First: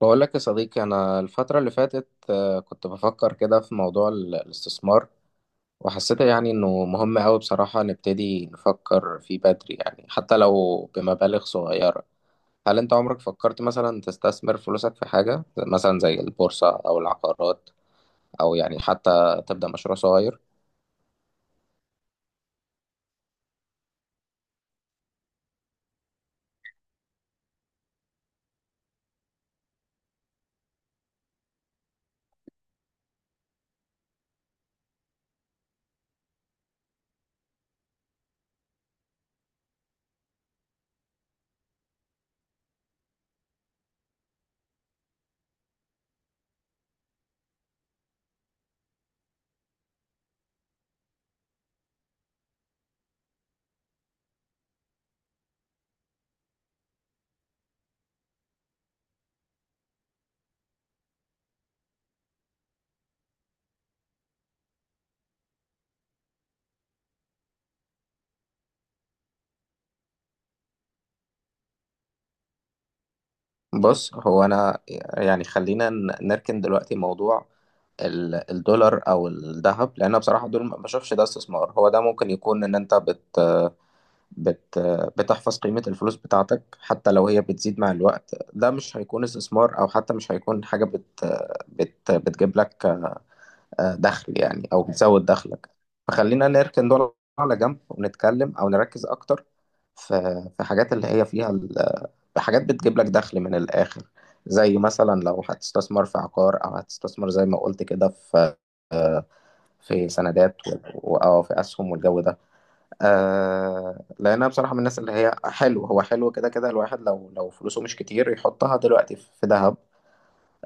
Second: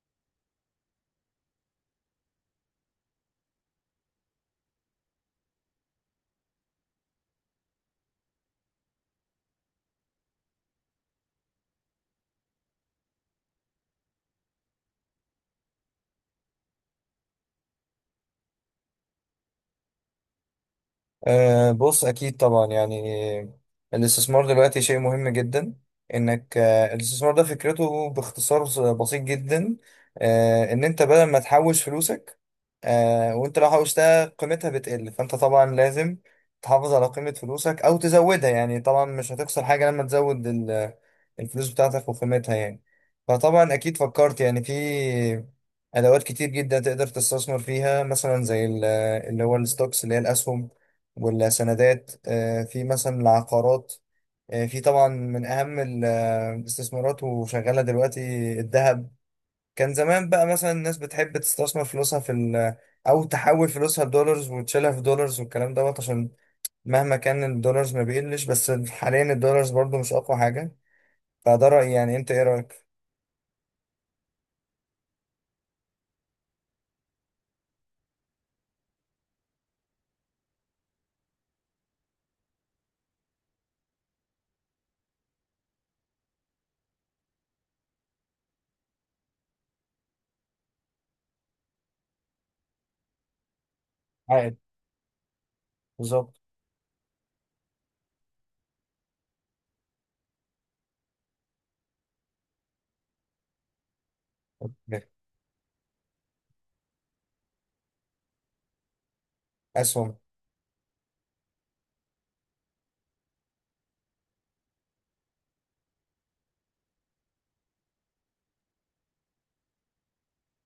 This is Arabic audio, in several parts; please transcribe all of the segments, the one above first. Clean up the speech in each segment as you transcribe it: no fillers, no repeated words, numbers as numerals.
بقول لك يا صديقي، أنا الفترة اللي فاتت كنت بفكر كده في موضوع الاستثمار. وحسيت يعني إنه مهم أوي، بصراحة نبتدي نفكر فيه بدري، يعني حتى لو بمبالغ صغيرة. هل أنت عمرك فكرت مثلا تستثمر فلوسك في حاجة مثلا زي البورصة أو العقارات، أو يعني حتى تبدأ مشروع صغير؟ بص أكيد طبعا يعني الاستثمار دلوقتي شيء مهم جدا. إنك أه الاستثمار ده فكرته باختصار بسيط جدا. إن أنت بدل ما تحوش فلوسك، وأنت لو حوشتها قيمتها بتقل، فأنت طبعا لازم تحافظ على قيمة فلوسك أو تزودها، يعني طبعا مش هتخسر حاجة لما تزود الفلوس بتاعتك وقيمتها يعني. فطبعا أكيد فكرت يعني في أدوات كتير جدا تقدر تستثمر فيها، مثلا زي اللي هو الستوكس، اللي هي الأسهم، ولا سندات، في مثلا العقارات، في طبعا من أهم الاستثمارات وشغالة دلوقتي الذهب. كان زمان بقى مثلا الناس بتحب تستثمر فلوسها في أو تحول فلوسها لدولارز وتشيلها في دولارز والكلام دوت، عشان مهما كان الدولارز ما بيقلش، بس حاليا الدولارز برضو مش أقوى حاجة. فده رأيي، يعني أنت إيه رأيك؟ بص، هو أنا يعني خلينا نركن دلوقتي موضوع الدولار او الذهب، لان بصراحه دول ما بشوفش ده استثمار. هو ده ممكن يكون ان انت بت بت بتحفظ قيمة الفلوس بتاعتك حتى لو هي بتزيد مع الوقت. ده مش هيكون استثمار، أو حتى مش هيكون حاجة بت بت بتجيب لك دخل، عائد. يعني أو بتزود دخلك. بالظبط. فخلينا نركن دول على جنب، ونتكلم أو نركز أكتر في حاجات اللي هي فيها حاجات بتجيب لك دخل من الآخر، زي مثلا لو هتستثمر في عقار، أو هتستثمر زي ما قلت كده في، آه، في أسهم. سندات أو في أسهم والجو ده. لأنها بصراحة من الناس اللي هي حلو، هو حلو كده كده، الواحد لو فلوسه مش كتير يحطها دلوقتي في ذهب.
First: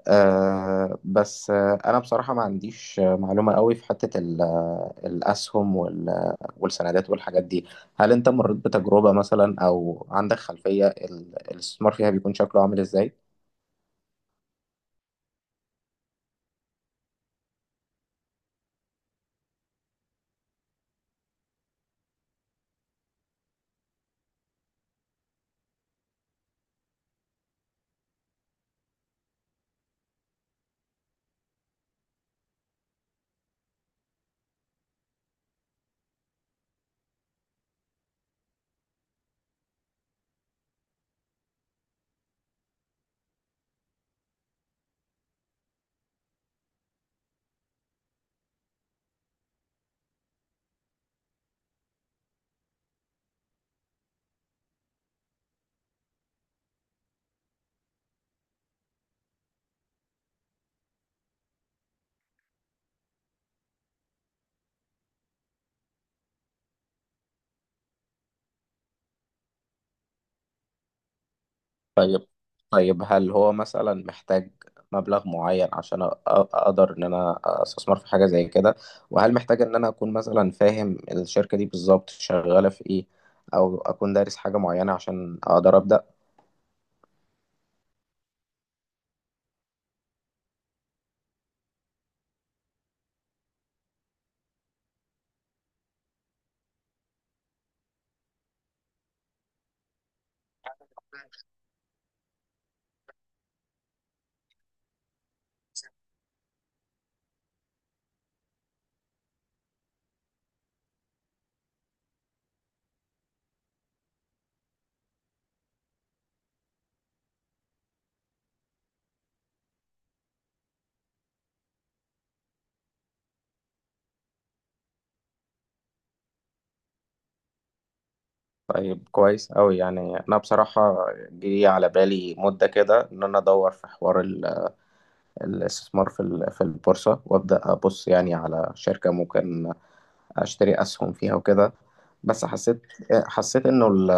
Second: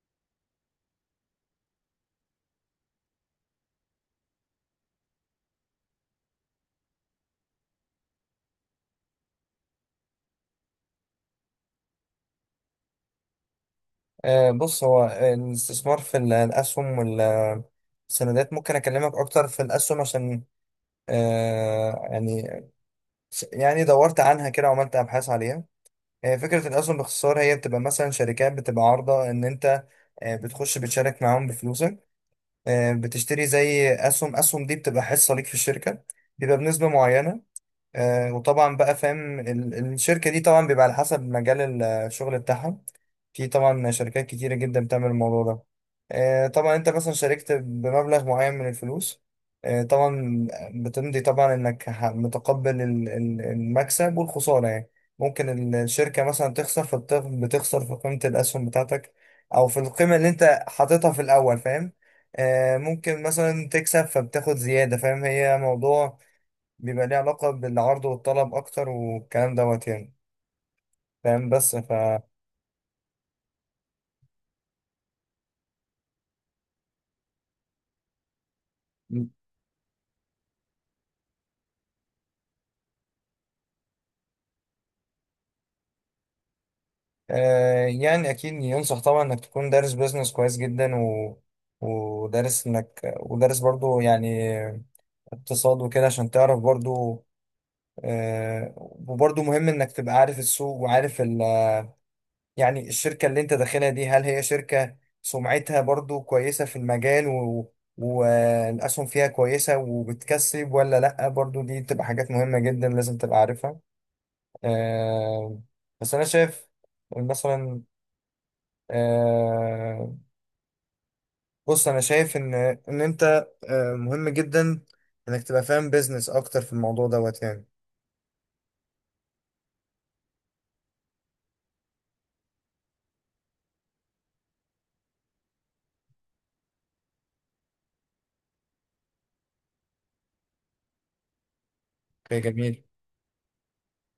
بس أنا بصراحة ما عنديش معلومة قوي في حتة الأسهم والسندات والحاجات دي. هل أنت مريت بتجربة مثلا، أو عندك خلفية الاستثمار فيها بيكون شكله عامل إزاي؟ بص، هو الاستثمار في الأسهم والسندات ممكن أكلمك أكتر في الأسهم، عشان آه يعني يعني دورت عنها كده وعملت ابحاث عليها. فكره الاسهم باختصار هي بتبقى مثلا شركات بتبقى عارضه ان انت بتخش بتشارك معاهم بفلوسك، بتشتري زي اسهم، دي بتبقى حصه ليك في الشركه، بيبقى بنسبه معينه. وطبعا بقى فاهم الشركة دي طبعا بيبقى على حسب مجال الشغل بتاعها. في طبعا شركات كتيرة جدا بتعمل الموضوع ده. طبعا انت مثلا شاركت بمبلغ معين من الفلوس، طبعا بتمضي طبعا انك متقبل المكسب والخسارة يعني. ممكن الشركة مثلا تخسر، بتخسر في قيمة الأسهم بتاعتك، أو في القيمة اللي انت حاططها في الأول، فاهم. ممكن مثلا تكسب فبتاخد زيادة، فاهم، هي موضوع بيبقى ليه علاقة بالعرض والطلب أكتر والكلام دوت يعني، فاهم. بس ف طيب، طيب، هل هو مثلا محتاج مبلغ معين عشان اقدر ان انا استثمر في حاجه زي كده؟ وهل محتاج ان انا اكون مثلا فاهم الشركه دي بالظبط شغاله في ايه، او اكون دارس حاجه معينه عشان اقدر ابدا؟ آه يعني أكيد ينصح طبعا إنك تكون دارس بيزنس كويس جدا و... ودارس إنك ودارس برضو يعني اقتصاد وكده عشان تعرف برضو. وبرضو مهم إنك تبقى عارف السوق، وعارف يعني الشركة اللي انت داخلها دي هل هي شركة سمعتها برضو كويسة في المجال، والأسهم فيها كويسة وبتكسب ولا لأ، برضو دي بتبقى حاجات مهمة جدا لازم تبقى عارفها. آه... بس أنا شايف مثلا. آه... بص أنا شايف إن أنت مهم جدا إنك تبقى فاهم بيزنس أكتر في الموضوع دوت يعني. طيب، كويس أوي. يعني انا بصراحه جه على بالي مده كده ان انا ادور في حوار الاستثمار في في البورصه، وابدا ابص يعني على شركه ممكن اشتري اسهم فيها وكده، اوكي بس حسيت جميل. حسيت انه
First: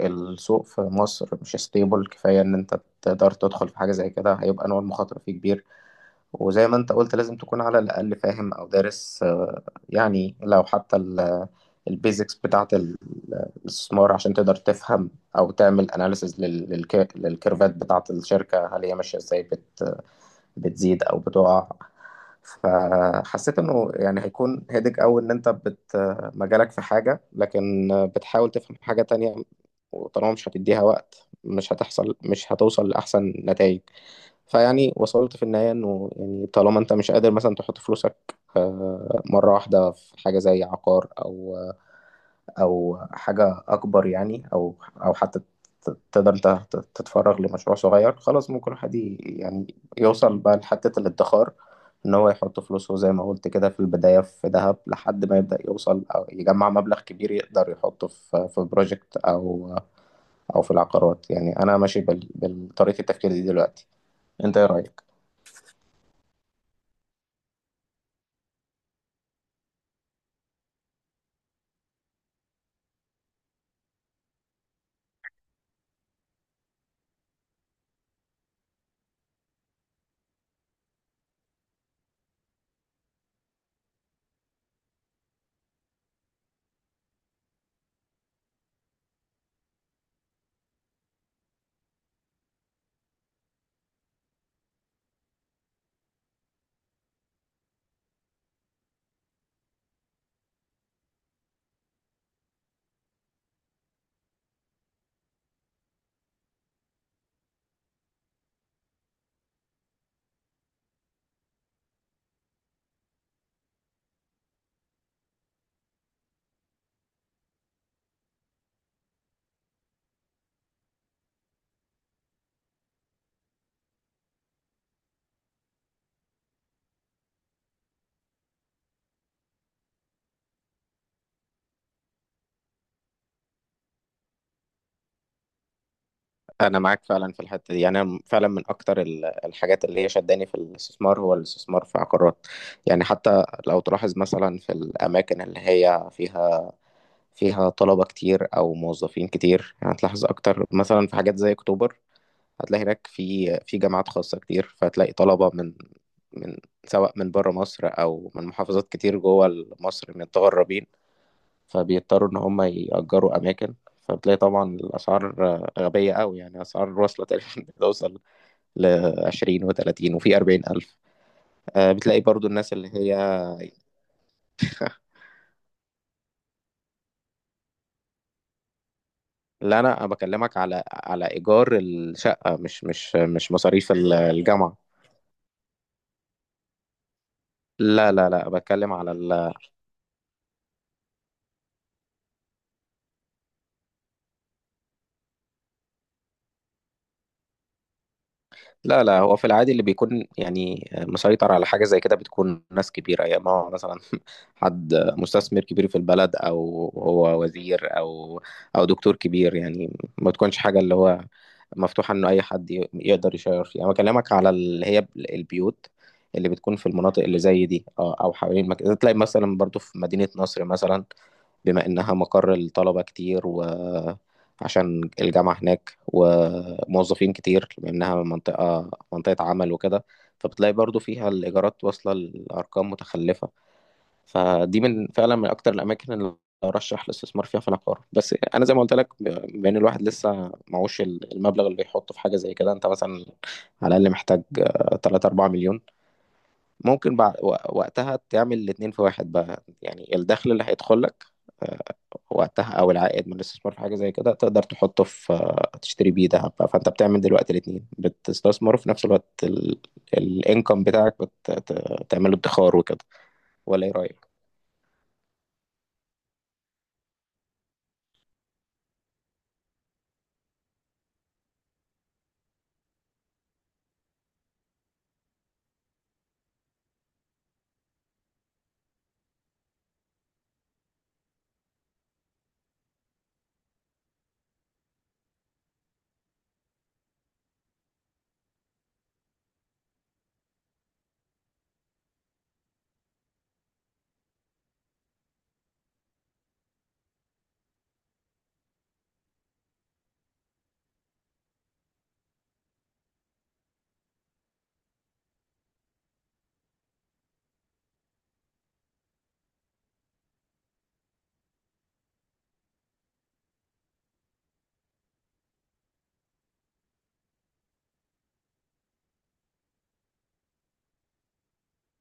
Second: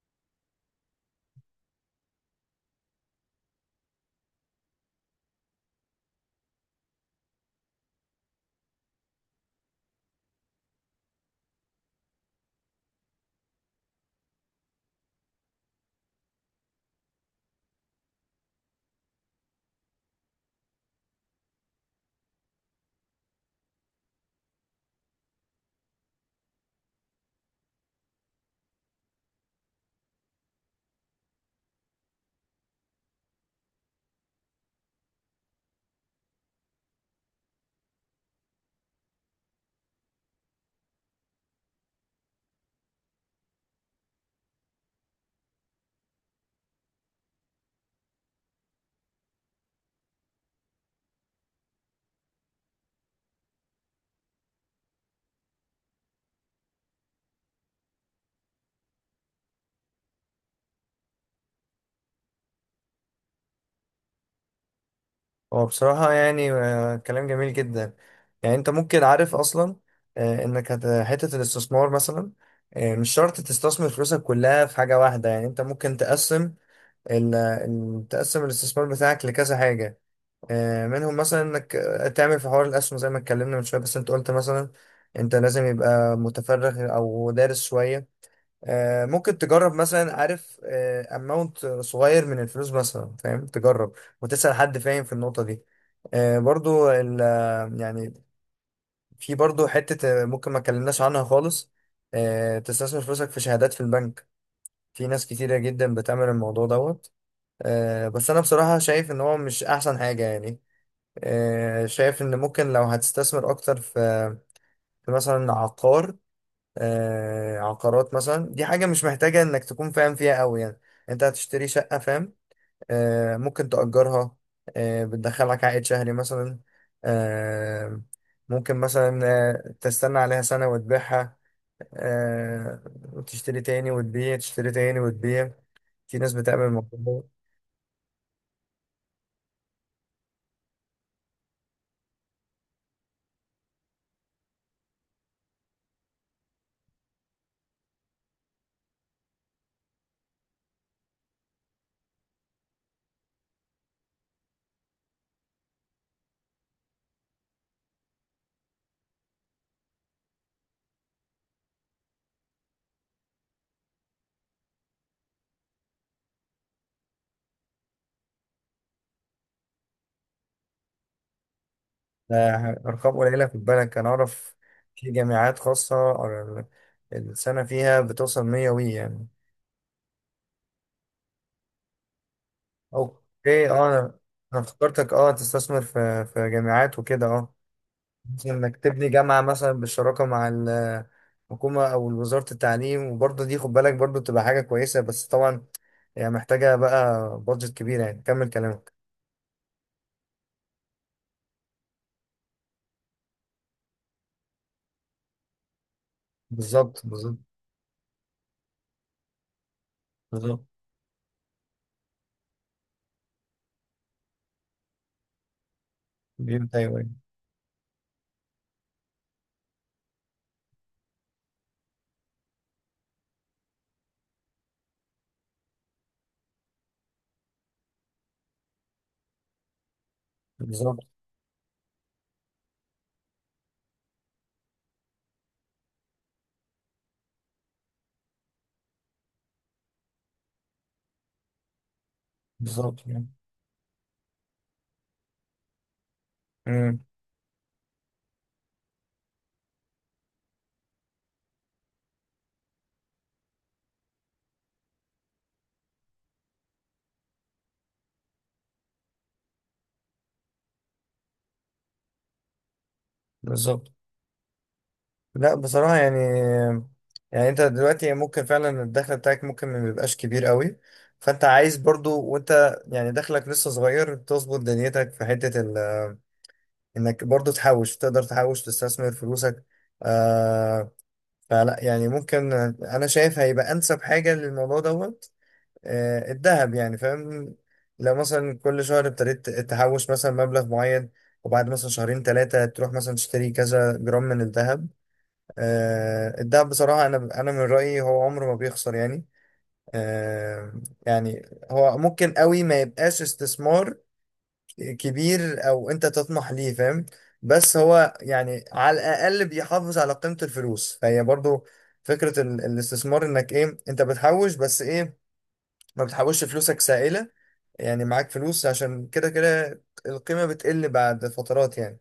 السوق في مصر مش ستيبل كفايه ان انت تقدر تدخل في حاجه زي كده. هيبقى نوع المخاطره فيه كبير، وزي ما انت قلت لازم تكون على الاقل فاهم او دارس. يعني لو حتى البيزكس بتاعه الاستثمار، عشان تقدر تفهم او تعمل اناليسز للكيرفات بتاعه الشركه هل هي ماشيه ازاي، بتزيد او بتقع. فحسيت انه يعني هيكون هيدج قوي ان انت مجالك في حاجه، لكن بتحاول تفهم حاجه تانية، وطالما مش هتديها وقت مش هتوصل لاحسن نتائج. فيعني وصلت في النهايه انه يعني طالما انت مش قادر مثلا تحط فلوسك مره واحده في حاجه زي عقار، او حاجه اكبر يعني، او حتى تقدر انت تتفرغ لمشروع صغير، خلاص ممكن الواحد يعني يوصل بقى لحتة الادخار، إن هو يحط فلوسه زي ما قلت كده في البداية في ذهب لحد ما يبدأ يوصل أو يجمع مبلغ كبير يقدر يحطه في بروجكت أو في العقارات، يعني أنا ماشي بطريقة التفكير دي دلوقتي. أنت إيه رأيك؟ هو بصراحة يعني كلام جميل جدا. يعني انت ممكن عارف اصلا، انك حتة الاستثمار مثلا. مش شرط تستثمر فلوسك كلها في حاجة واحدة، يعني انت ممكن تقسم، تقسم الاستثمار بتاعك لكذا حاجة، منهم مثلا انك تعمل في حوار الاسهم زي ما اتكلمنا من شوية، بس انت قلت مثلا انت لازم يبقى متفرغ او دارس شوية. ممكن تجرب مثلا، عارف، اماونت صغير من الفلوس مثلا، فاهم، تجرب وتسأل حد فاهم في النقطة دي. برضو يعني في برضو حتة، ممكن ما اتكلمناش عنها خالص. تستثمر فلوسك في شهادات في البنك، في ناس كتيرة جدا بتعمل الموضوع دوت. بس انا بصراحة شايف ان هو مش احسن حاجة يعني. شايف ان ممكن لو هتستثمر اكتر في مثلا عقار. عقارات مثلا، دي حاجة مش محتاجة انك تكون فاهم فيها قوي يعني. انت هتشتري شقة، فاهم، ممكن تأجرها، بتدخلك عائد شهري مثلا، آه، ممكن مثلا تستنى عليها سنة وتبيعها، آه، وتشتري تاني وتبيع، تشتري تاني وتبيع. في ناس بتعمل أنا الموضوع معاك ده. فعلا في الحتة دي، يعني أنا فعلا من أكتر الحاجات اللي هي شداني في الاستثمار هو الاستثمار في عقارات. يعني حتى لو تلاحظ مثلا في الأماكن اللي هي فيها طلبة كتير أو موظفين كتير، هتلاحظ أكتر مثلا في حاجات زي أكتوبر. هتلاقي هناك في جامعات خاصة كتير، فهتلاقي طلبة من سواء من بره مصر أو من محافظات كتير جوه مصر متغربين. فبيضطروا إن هم يأجروا أماكن، فبتلاقي طبعا الأسعار غبية أوي، يعني أسعار واصلة تقريبا بتوصل ل20 و30 وفي 40,000. بتلاقي ده برضو الناس اللي هي. أرقام قليلة في بالك، أنا أعرف. في جامعات خاصة، السنة فيها بتوصل 100 وي يعني. لا، أنا بكلمك على إيجار الشقة، مش اوكي، مصاريف انا الجامعة. افتكرتك، تستثمر في جامعات وكده اه لا، لا، لا، مثلا انك بتكلم تبني على جامعه مثلا بالشراكه مع الحكومه او وزاره التعليم، وبرضه دي خد بالك برضه تبقى حاجه كويسه، بس طبعا هي محتاجه بقى بادجت كبيره يعني. كمل كلامك. لا، لا، هو في العادي اللي بيكون يعني مسيطر على حاجة زي كده بتكون ناس كبيرة، يا ما هو مثلا حد مستثمر كبير في البلد أو بالظبط. بالظبط. هو وزير أو دكتور كبير، يعني ما تكونش بالظبط. حاجة اللي هو مفتوحة إنه أي حد يقدر يشير فيها. أنا بكلمك على اللي هي البيوت اللي بتكون بيبدأ. في ايوه، أيوة. المناطق اللي زي دي أو حوالين المكان، تلاقي مثلا برضو في مدينة نصر مثلا، بما إنها مقر الطلبة كتير وعشان الجامعة هناك وموظفين كتير، بما إنها منطقة عمل وكده، فبتلاقي برضو بالظبط. فيها الإيجارات واصلة لأرقام متخلفة. فدي من فعلا من أكتر الأماكن اللي أرشح الاستثمار فيها في العقار، بس أنا زي ما قلت لك، بما إن الواحد لسه معهوش المبلغ اللي يحطه في حاجة زي كده. أنت بالظبط مثلا يعني. على الأقل محتاج 3 4 مليون. امم. ممكن بعد وقتها تعمل الاتنين في واحد بقى، يعني الدخل اللي هيدخل لك آه، وقتها، او العائد من الاستثمار في حاجه زي كده، تقدر تحطه في، تشتري بيه دهب بقى. فانت بتعمل دلوقتي الاتنين، بتستثمر وفي نفس الوقت الانكم بتاعك بتعمله ادخار وكده، ولا بالظبط. ايه رايك؟ لا، بصراحة يعني. يعني انت دلوقتي ممكن فعلا الدخل بتاعك ممكن ما بيبقاش كبير قوي، فانت عايز برضو وانت يعني دخلك لسه صغير تظبط دنيتك في حتة انك برضو تحوش، تقدر تحوش تستثمر فلوسك. آه فلا يعني ممكن، انا شايف هيبقى انسب حاجة للموضوع دوت الذهب يعني، فاهم. لو مثلا كل شهر ابتديت تحوش مثلا مبلغ معين، وبعد مثلا شهرين 3 تروح مثلا تشتري كذا جرام من الذهب. الدهب بصراحة، أنا من رأيي هو عمره ما بيخسر يعني. آه، يعني هو ممكن قوي ما يبقاش استثمار كبير أو أنت تطمح ليه، فاهم. بس هو يعني على الأقل بيحافظ على قيمة الفلوس، فهي برضو فكرة الاستثمار، إنك إيه، أنت بتحوش بس إيه، ما بتحوش فلوسك سائلة، يعني معاك فلوس عشان كده كده القيمة بتقل بعد فترات يعني،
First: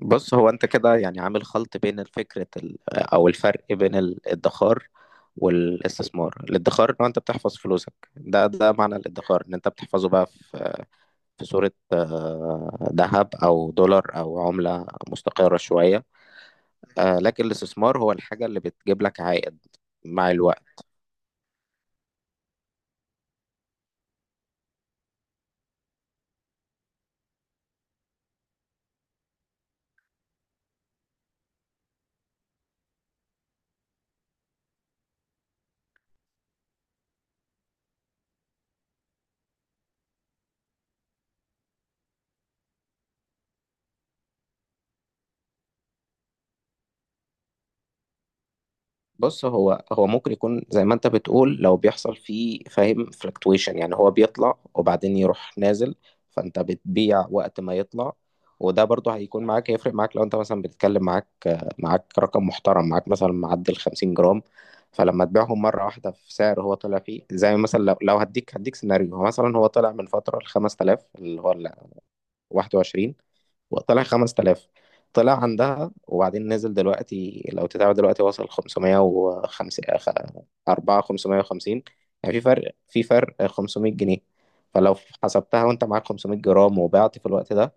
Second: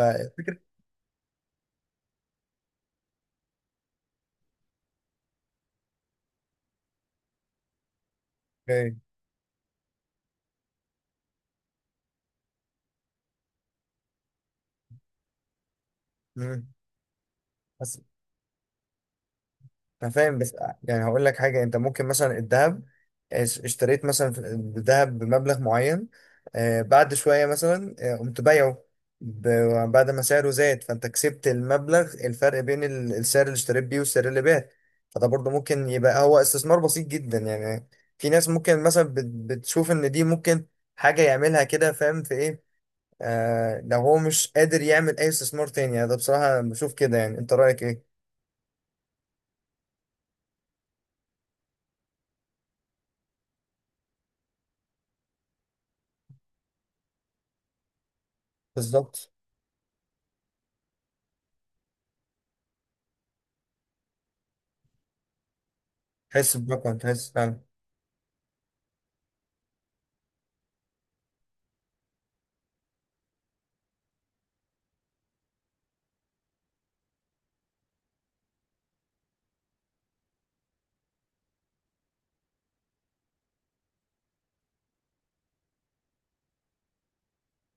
بص، هو انت كده يعني عامل خلط بين الفكرة او الفرق بين الادخار والاستثمار. الادخار ان هو انت بتحفظ فلوسك، ده إيه؟ معنى الادخار، ان انت بتحفظه بقى في صورة ذهب أو دولار أو عملة مستقرة شوية. مم. لكن الاستثمار هو الحاجة اللي بتجيب لك عائد انا مع فاهم بس، الوقت. يعني هقول لك حاجه، انت ممكن مثلا الذهب اشتريت مثلا الذهب بمبلغ معين، بعد شويه مثلا قمت بايعه، بعد ما سعره زاد، فانت كسبت المبلغ، الفرق بين السعر اللي اشتريت بيه والسعر اللي بعت، فده برضه ممكن يبقى هو استثمار بسيط جدا يعني. في ناس ممكن مثلا بتشوف ان دي ممكن حاجه يعملها كده، فاهم في ايه. لو هو مش قادر يعمل اي استثمار تاني يعني، ده بصراحه بشوف كده، يعني انت رايك ايه؟ بص، هو ممكن يكون زي ما انت بتقول، لو بيحصل فيه فاهم فلكتويشن يعني هو بيطلع وبعدين يروح نازل، فانت بتبيع وقت ما يطلع. وده برضه بالظبط. هيكون معاك، هيفرق معاك لو انت مثلا بتتكلم، معاك رقم محترم، معاك مثلا معدل 50 جرام. فلما تبيعهم مرة واحدة في سعر هو طلع فيه، تحس زي فعلا. مثلا لو هديك سيناريو. هو مثلا هو طلع من فترة ل 5000، اللي هو ال 21، طلع 5000، طلع عندها، وبعدين نزل دلوقتي. لو تتابع دلوقتي وصل 505 4 550، يعني في فرق 500 جنيه. فلو حسبتها وانت معاك 500 جرام وبعت في الوقت ده،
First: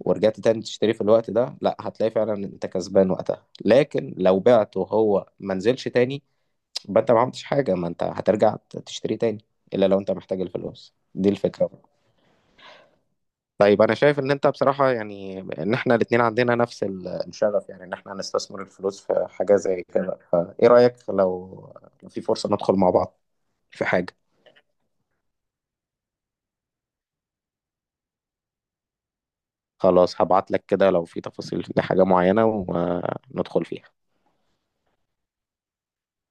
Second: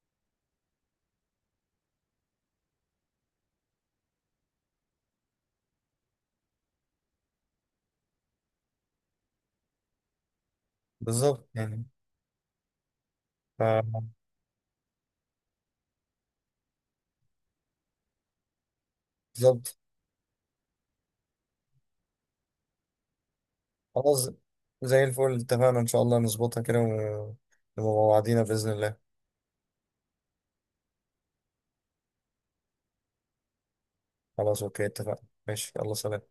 ورجعت تاني تشتري في الوقت ده، لا، هتلاقي فعلا ان انت كسبان وقتها. لكن لو بعت وهو ما نزلش تاني، يبقى انت ما عملتش حاجة، ما انت هترجع تشتري تاني، الا لو انت محتاج الفلوس دي، بالظبط الفكرة. يعني طيب، انا ف- شايف ان انت بصراحة يعني، ان احنا الاتنين عندنا نفس الشغف، يعني ان احنا هنستثمر الفلوس في حاجة بالظبط. زي كده، فايه رأيك لو في فرصة ندخل مع بعض في حاجة. خلاص، زي الفل، اتفقنا ان شاء الله نظبطها كده، ونبقى مع بعضينا بإذن الله. خلاص، هبعت لك كده لو في تفاصيل لحاجة معينة، وندخل فيها. خلاص، اوكي، اتفقنا، ماشي، يلا سلام.